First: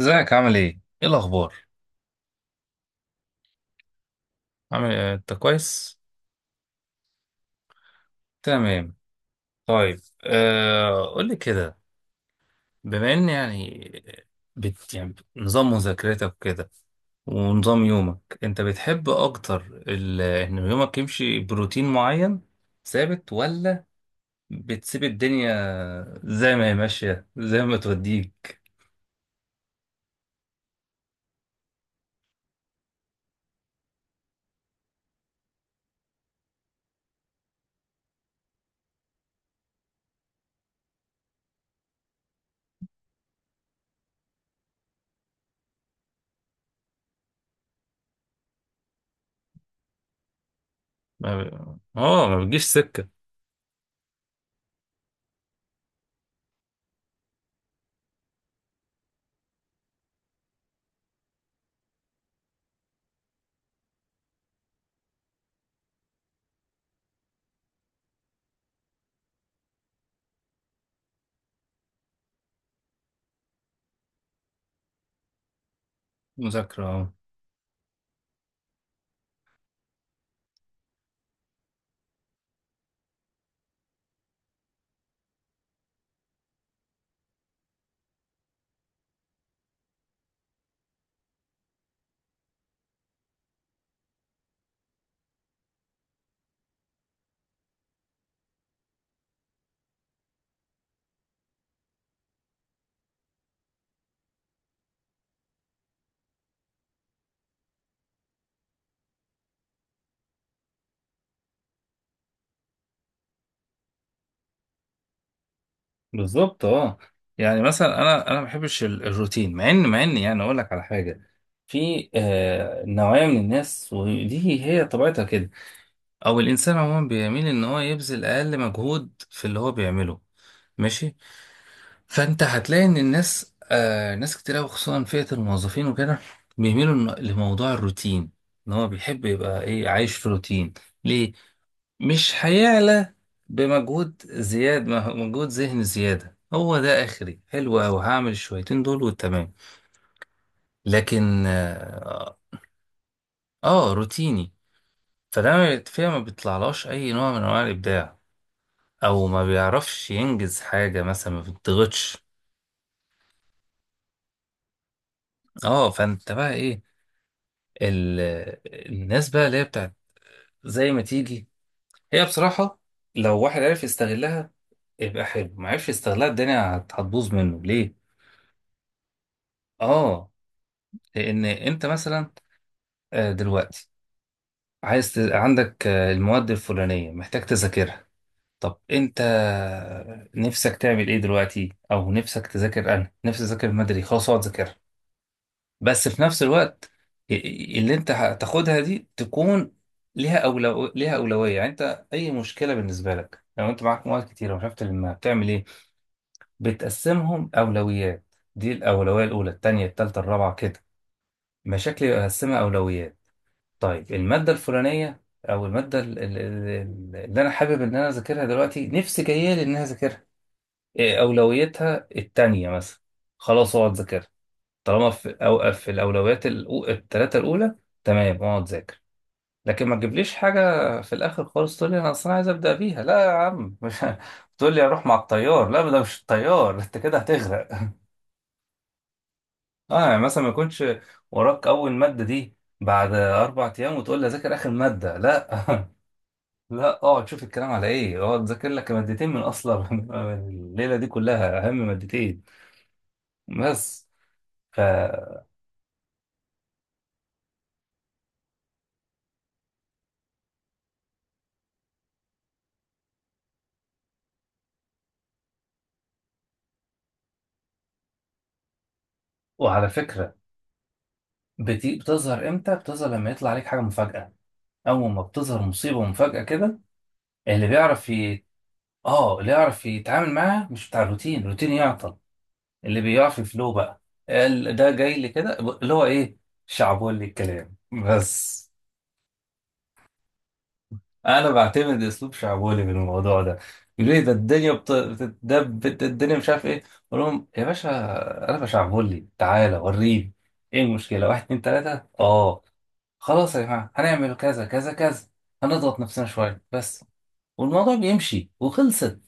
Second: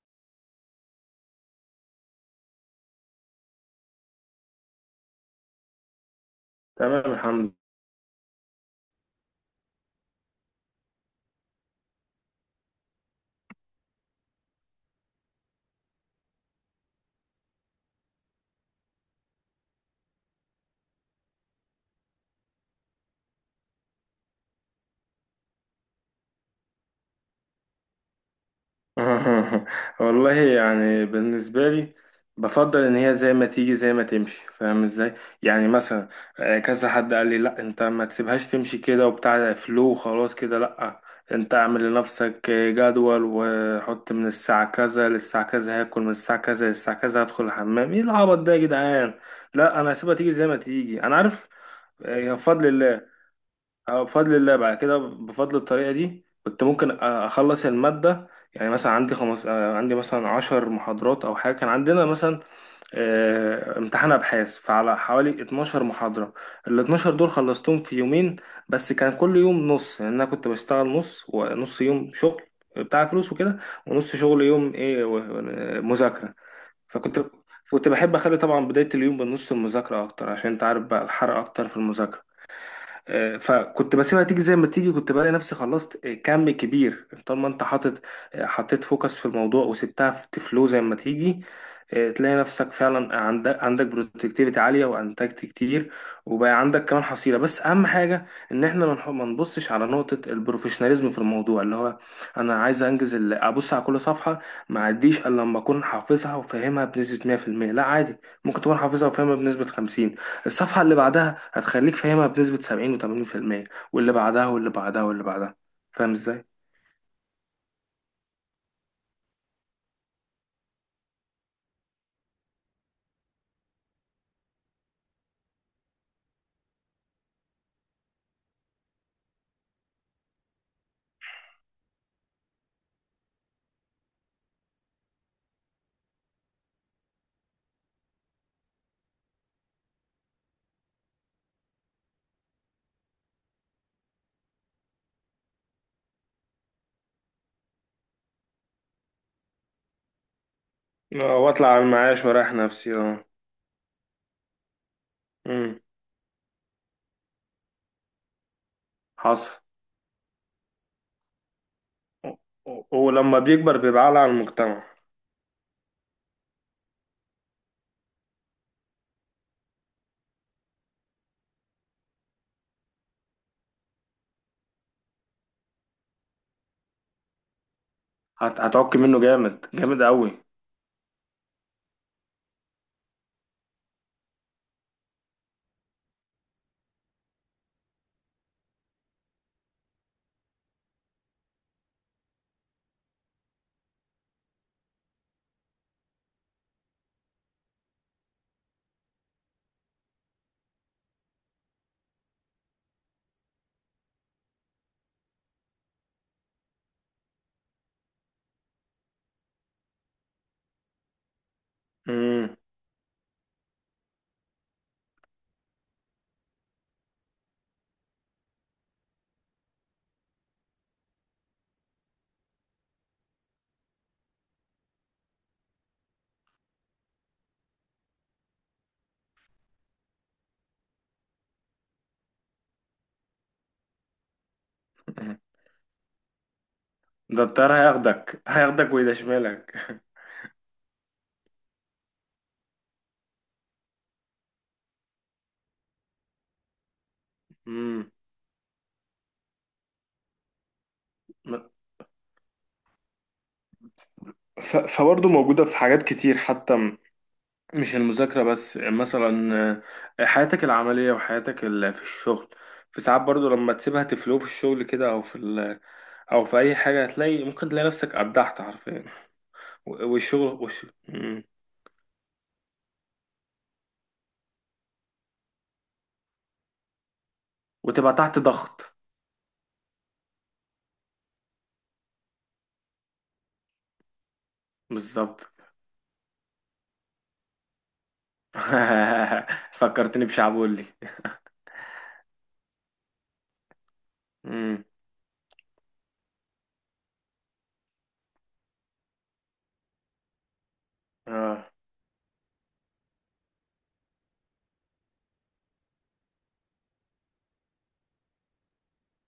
ازيك؟ عامل ايه؟ ايه الأخبار؟ عامل إيه؟ أنت كويس؟ تمام، الحمد تمام. طيب آه، قول لي كده. بما إن يعني بت يعني نظام مذاكرتك كده ونظام يومك، أنت بتحب أكتر إن يومك يمشي بروتين معين ثابت، ولا بتسيب الدنيا زي ما هي ماشية زي ما توديك؟ لله. والله يعني بالنسبة لي بفضل إن هي زي ما تيجي زي ما تمشي. فاهم إزاي؟ يعني مثلا، كذا حد قال لي لأ أنت ما تسيبهاش تمشي كده وبتاع فلو. خلاص كده لأ، أنت أعمل لنفسك جدول وحط من الساعة كذا للساعة كذا، هاكل من الساعة كذا للساعة كذا، هدخل الحمام. إيه العبط ده يا جدعان؟ لأ أنا هسيبها تيجي زي ما تيجي. أنا عارف يا ما بتجيش بفضل سكة الله. اه، بفضل الله بعد كده. بفضل الطريقة دي كنت ممكن أخلص المادة. يعني مثلا عندي خمس آه، عندي مثلا عشر محاضرات أو حاجة. كان عندنا مثلا امتحان أبحاث، فعلى حوالي 12 محاضرة. ال 12 دول خلصتهم في يومين. بس كان كل يوم نص، يعني أنا كنت بشتغل نص ونص. يوم شغل بتاع فلوس وكده، ونص شغل يوم إيه مذاكرة. مذاكرة. آه. فكنت كنت بحب أخلي طبعا بداية اليوم بنص المذاكرة أكتر، عشان أنت عارف بقى الحرق أكتر في المذاكرة. فكنت بسيبها تيجي زي ما تيجي. كنت بلاقي نفسي خلصت كم كبير، طالما انت حاطط. حطيت فوكس في الموضوع وسبتها في فلو زي ما تيجي، تلاقي نفسك فعلا عندك برودكتيفيتي عالية وانتجت كتير. وبقى عندك كمان حصيلة. بس اهم حاجة ان احنا ما نبصش على نقطة البروفيشناليزم في الموضوع، اللي هو انا عايز انجز ابص على كل صفحة، ما اعديش الا لما اكون حافظها وفاهمها بنسبة 100%. لا عادي، ممكن تكون حافظها وفاهمها بنسبة 50، الصفحة اللي بعدها هتخليك فاهمها بنسبة 70 و80%، واللي بعدها واللي بعدها واللي بعدها. فاهم ازاي؟ بالظبط، اه. يعني مثلا انا ما بحبش الروتين، مع ان يعني اقول لك على حاجه. في نوعيه من الناس، ودي هي طبيعتها كده، او الانسان عموما بيميل ان هو يبذل اقل مجهود في اللي هو بيعمله. ماشي. فانت هتلاقي ان الناس ناس كتير قوي، خصوصا فئه الموظفين وكده، بيميلوا لموضوع الروتين، ان هو بيحب يبقى ايه، عايش في روتين. ليه؟ مش هيعلى بمجهود زياد، ما هو مجهود ذهني زيادة. هو ده آخري، حلو أوي، هعمل الشويتين دول وتمام. لكن واطلع على المعاش واريح نفسي. اه. آه، روتيني. فده ما امم. بيت- فيها ما بيطلعلاش أي نوع من أنواع الإبداع، أو ما حصل. بيعرفش ينجز حاجة مثلا، ما بيتضغطش. و- ولما بيكبر بيبقى عالة على المجتمع. آه، فأنت بقى إيه، ال... الناس بقى اللي هي بتاعت زي ما تيجي، هي بصراحة لو واحد عرف يستغلها يبقى حلو، ما عرفش يستغلها الدنيا هتبوظ منه. ليه؟ هتعك منه جامد جامد قوي. آه، لأن أنت مثلا دلوقتي عندك المواد الفلانية محتاج تذاكرها. طب انت نفسك تعمل ايه دلوقتي، او نفسك تذاكر. انا نفسي اذاكر، مدري، خلاص اقعد ذاكرها. بس في نفس الوقت اللي انت هتاخدها دي تكون ليها ليها أولوية. يعني انت اي مشكلة بالنسبة لك، لو انت معاك مواد كتيرة ومش عارف تلمها بتعمل ايه؟ بتقسمهم أولويات. دي الأولوية الأولى، التانية، التالتة، الرابعة كده. مشاكل امم. يقسمها أولويات. طيب، المادة الفلانية أو المادة اللي أنا حابب إن أنا أذاكرها دلوقتي، نفسي جاية لي إن أنا أذاكرها، إيه أولويتها؟ التانية مثلا، خلاص أقعد أذاكرها. طالما في أوقف في التلاتة الأولى تمام، أقعد أذاكر. لكن ما تجيبليش حاجة في الآخر خالص تقول لي أنا أصلا عايز أبدأ بيها. لا يا عم، مش تقول لي أروح مع الطيار. لا، ده مش الطيار، أنت كده ده هتغرق. الطيار هياخدك هياخدك ويدشملك. أه يعني مثلا، ما يكونش وراك أول مادة دي بعد أربع أيام وتقول لي أذاكر آخر مادة. لا، لا، اه تشوف الكلام على امم. ايه، اه تذاكر لك مادتين من اصلا من الليله دي كلها، اهم مادتين بس. ف... فبرضه موجودة في حاجات كتير، حتى مش المذاكرة بس. يعني مثلا حياتك العملية وحياتك في الشغل. في ساعات برضو لما تسيبها تفلو في الشغل كده، أو في أو في أي حاجة هتلاقي، ممكن تلاقي نفسك أبدعت حرفيا. وعلى فكره، والشغل مم. بتظهر امتى؟ بتظهر لما يطلع عليك حاجه مفاجاه. اول ما بتظهر مصيبه مفاجاه كده، اللي بيعرف وتبقى تحت ي... ضغط. اه، اللي يعرف يتعامل معاها مش بتاع الروتين. الروتين يعطل، اللي بيعرف يفلو بقى، ده جاي لي بالظبط. كده اللي هو ايه، شعبولي الكلام بس. فكرتني بشعبولي. انا بعتمد اسلوب شعبولي في الموضوع ده. يقولوا لي، ده الدنيا مم. بتتدب، ده الدنيا مش عارف ايه. اقول لهم يا باشا، انا بشعبولي، تعالى وريني ايه المشكله. واحد، اتنين، اه. تلاته، اه خلاص يا جماعه، هنعمل كذا كذا كذا، هنضغط نفسنا شويه بس والموضوع بيمشي، وخلصت.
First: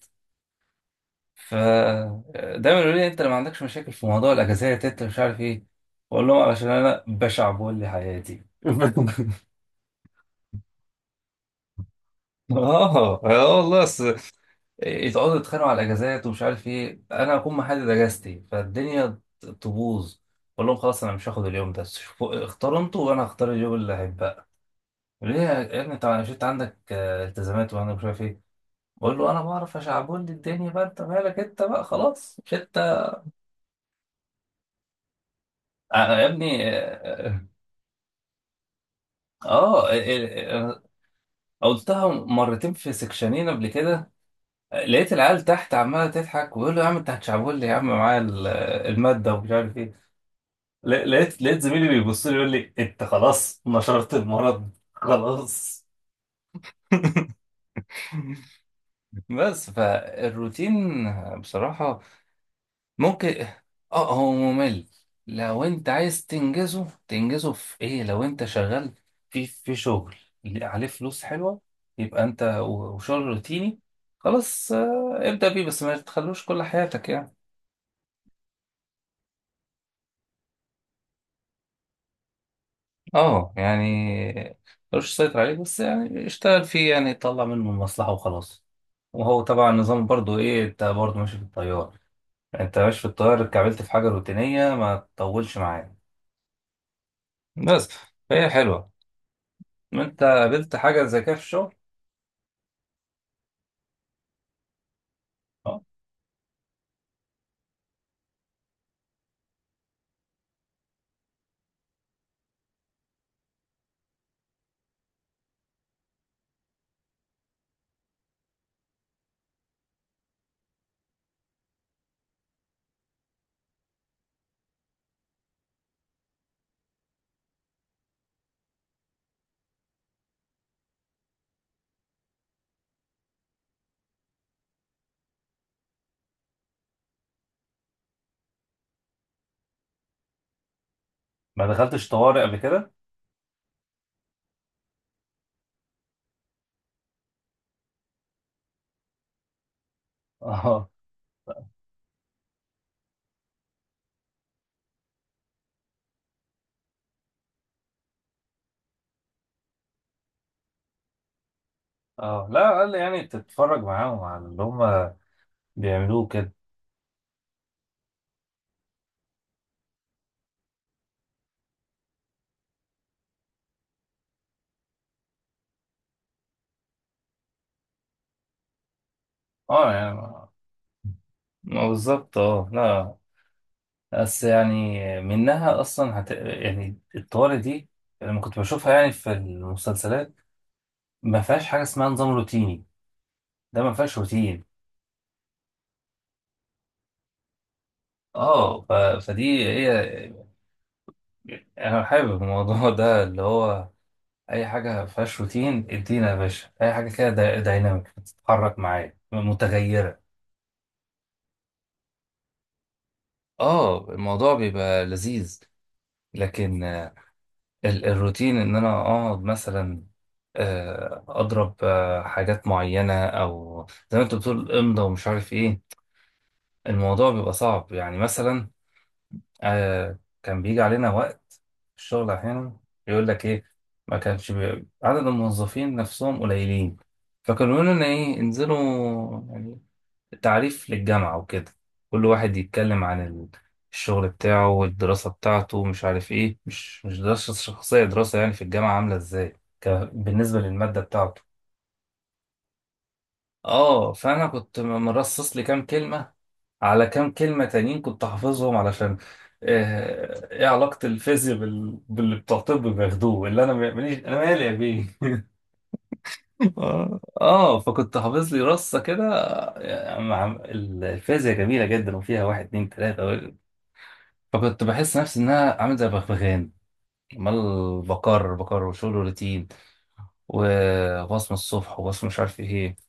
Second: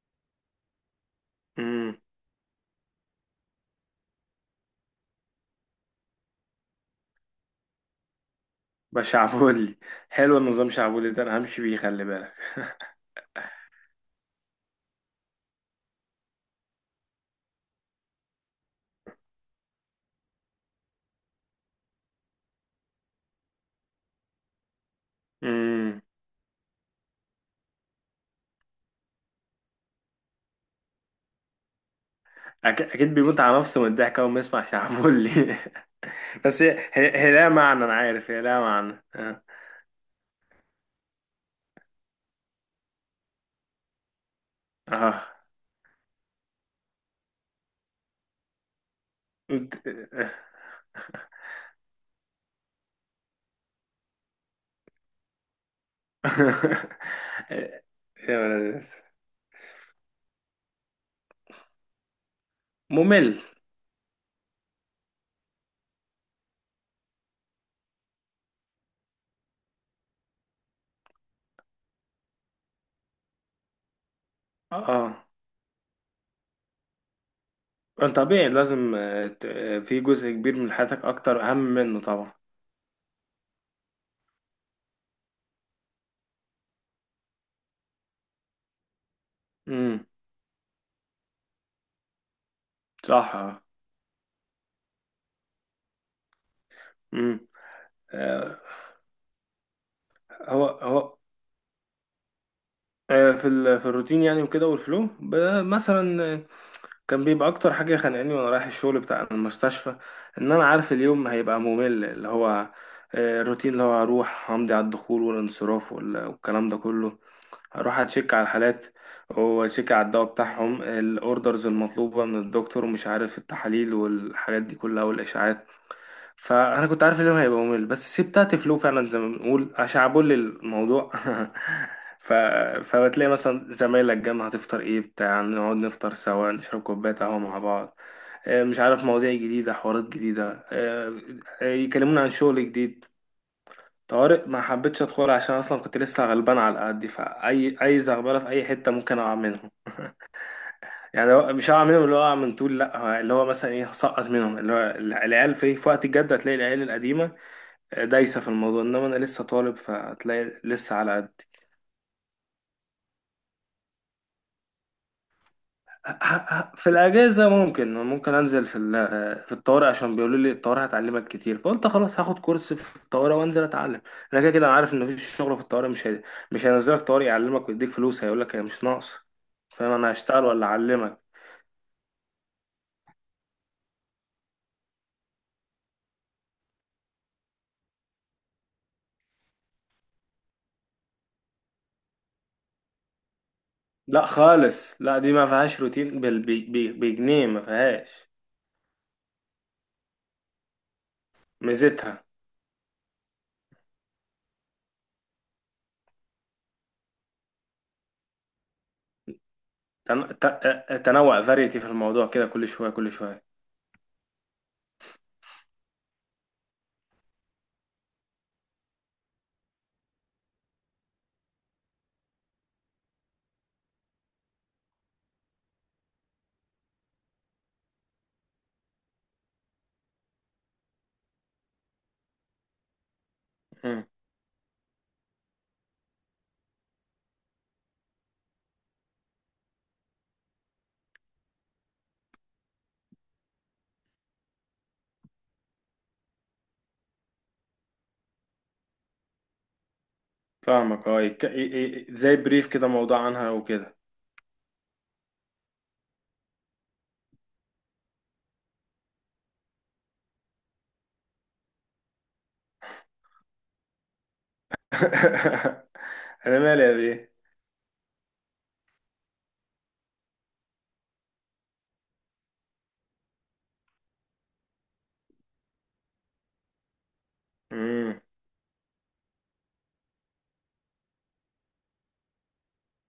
ف... امم. دايما يقولوا لي، انت اللي ما عندكش مشاكل في موضوع الاجازات، انت مش عارف ايه. اقول لهم علشان انا بشعبولي حياتي. بشعبولي. حلو النظام شعبولي ده، أنا همشي بيه خلي بالك. اه، اه، والله. يقعدوا يتخانقوا على الاجازات ومش عارف ايه، انا اكون محدد اجازتي، فالدنيا تبوظ. اقول لهم خلاص، انا مش هاخد اليوم ده، شوفوا اختاروا انتوا، وانا هختار اليوم اللي هيبقى. ليه يا ابني؟ مم. طب انا شفت عندك التزامات وانا مش عارف ايه. بقول له، انا بعرف اشعبولي الدنيا بقى، انت مالك انت بقى؟ خلاص مش انت. أكيد بيموت على نفسه من الضحك أول ما يسمع شعبولي. آه، يا بس ابني، هي اه. لها معنى. انا عارف هي لها معنى. اه. آه، قلتها مرتين في سكشنين قبل كده، لقيت اه. العيال تحت عماله تضحك ويقول له يا عم انت هتشعبولي، يا عم معايا الماده ومش عارف انت- ايه. لقيت زميلي بيبص لي يقول لي انت خلاص نشرت المرض. خلاص. يا ولد. بس فالروتين بصراحة ممل. ممكن، اه هو ممل. لو انت عايز تنجزه، تنجزه في ايه؟ لو انت شغال في شغل اللي عليه فلوس حلوة، يبقى انت وشغل روتيني خلاص، آه، اه. ابدأ بيه، بس ما تخلوش كل حياتك يعني. اه طبيعي لازم، في جزء كبير من حياتك اكتر اهم منه طبعا. اه، يعني ملوش سيطر عليه، بس يعني اشتغل فيه، يعني يطلع منه المصلحة وخلاص. وهو طبعا امم. النظام برضو ايه، انت برضو ماشي في التيار. انت ماشي في صح. التيار اه. اتكعبلت في حاجة روتينية، ما تطولش معايا. امم. بس، فهي آه، حلوة. انت هو قابلت حاجة هو زي كده في الشغل؟ في في الروتين يعني، وكده والفلو اه. مثلا، كان بيبقى اكتر حاجه خانقاني وانا رايح الشغل بتاع المستشفى. ان انا عارف اليوم هيبقى ممل، اللي هو الروتين، اللي هو هروح همضي على الدخول والانصراف والكلام ده كله. هروح اتشيك على الحالات، واتشيك على الدواء بتاعهم، الاوردرز المطلوبه من الدكتور ومش عارف التحاليل والحاجات دي كلها والاشعاعات. فانا كنت عارف ان هو هيبقى ممل، بس سبت تفلو فعلا زي ما بنقول عشان عبول الموضوع. ف... فبتلاقي مثلا زمايلك جنب، هتفطر ايه بتاع، نقعد نفطر سوا نشرب كوبايه قهوه مع بعض. مش عارف، مواضيع جديده حوارات جديده. ما دخلتش يكلمونا عن طوارئ قبل شغل كده؟ جديد. طوارئ ما حبيتش ادخل، عشان اصلا كنت لسه غلبان على قدي، فاي اي زغبله في اي حته ممكن اقع منهم. اه، يعني هو- مش هقع منهم اللي هو اقع من طول، لا هو اللي هو مثلا ايه، هسقط منهم اللي هو، العيال في وقت الجد هتلاقي العيال القديمه دايسة في الموضوع، إنما أنا لسه طالب فهتلاقي لسه على قد. اه، لا، على الأقل يعني تتفرج معاهم على اللي هم ه- بيعملوه كده. في الأجازة ممكن أنزل في في الطوارئ، عشان بيقولوا لي الطوارئ هتعلمك كتير. فقلت خلاص هاخد كورس في الطوارئ وأنزل أتعلم. أنا كده كده أنا عارف إن مفيش شغل في الطوارئ. مش هينزلك طوارئ يعلمك ويديك فلوس. هيقولك هي مش ناقص؟ فاهم؟ اه أنا يعني، هشتغل ولا أعلمك؟ ما بالظبط، اه لا. بس يعني منها اصلا هت... يعني الطوارئ دي لما كنت بشوفها يعني في المسلسلات، ما فيهاش حاجه اسمها نظام روتيني. ده ما فيهاش لا روتين. خالص، لا دي ما فيهاش روتين. بجنيه ما فيهاش. اه، ف... فدي هي، انا ميزتها حابب الموضوع ده اللي هو اي حاجه ما فيهاش روتين. ادينا يا باشا اي حاجه كده، دايناميك، بتتحرك معايا، متغيره. تن... ت... تنوع، فاريتي في الموضوع كده، كل شوية كل شوية. اه، الموضوع بيبقى لذيذ. لكن الروتين، ان انا اقعد مثلا اضرب حاجات معينه، او زي ما انت بتقول امضى ومش عارف ايه، الموضوع بيبقى صعب. يعني مثلا كان بيجي علينا وقت في الشغل احيانا، يقول لك ايه، ما كانش عدد الموظفين نفسهم قليلين، فكانوا يقولوا لنا ايه، انزلوا يعني تعريف للجامعة وكده، كل واحد يتكلم عن الشغل بتاعه والدراسة بتاعته مش عارف ايه، مش دراسة شخصية، دراسة يعني في الجامعة عاملة ازاي، ك... بالنسبة للمادة فاهمك اه. بتاعته. زي بريف كده، موضوع عنها وكده. اه، فأنا كنت مرصص لي كام كلمة على كام كلمة تانيين كنت حافظهم، علشان ايه علاقة الفيزياء بال... باللي بتوع طب بياخدوه، اللي انا ماليش، انا مالي يا بيه. انا مالي يا اه، بيه. آه، فكنت حافظ لي رصة كده، الفيزياء جميلة جدا وفيها واحد اتنين تلاتة. فكنت بحس نفسي ان انا عامل زي بغبغان، عمال امم. بكرر وشغل روتين، وبصمة الصبح وبصمة مش عارف ايه.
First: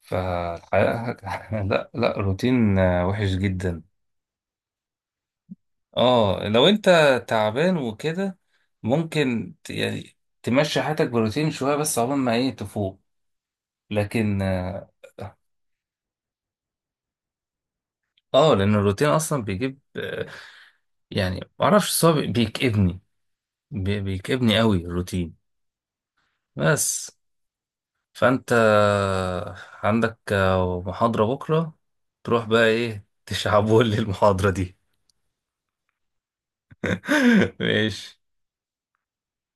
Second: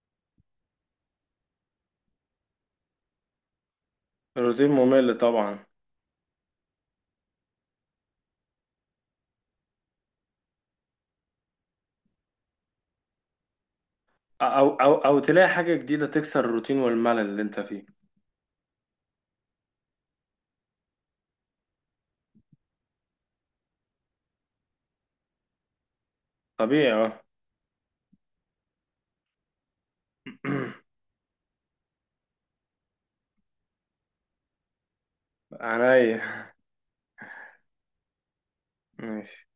فالحقيقة لا لا، روتين وحش جدا. الروتين ممل طبعا. اه، لو انت تعبان وكده ممكن يعني تمشي حياتك بروتين شوية، بس عقبال ما ايه، تفوق. لكن اه، او تلاقي حاجه جديده تكسر الروتين والملل اللي انت فيه. لان الروتين اصلا بيجيب يعني معرفش، صعب، بيكئبني، بيكئبني قوي الروتين. طبيعي بس. اه. فانت عندك محاضرة بكرة، تروح بقى ايه، تشعبولي المحاضرة دي. عينيا. ماشي. ماشي.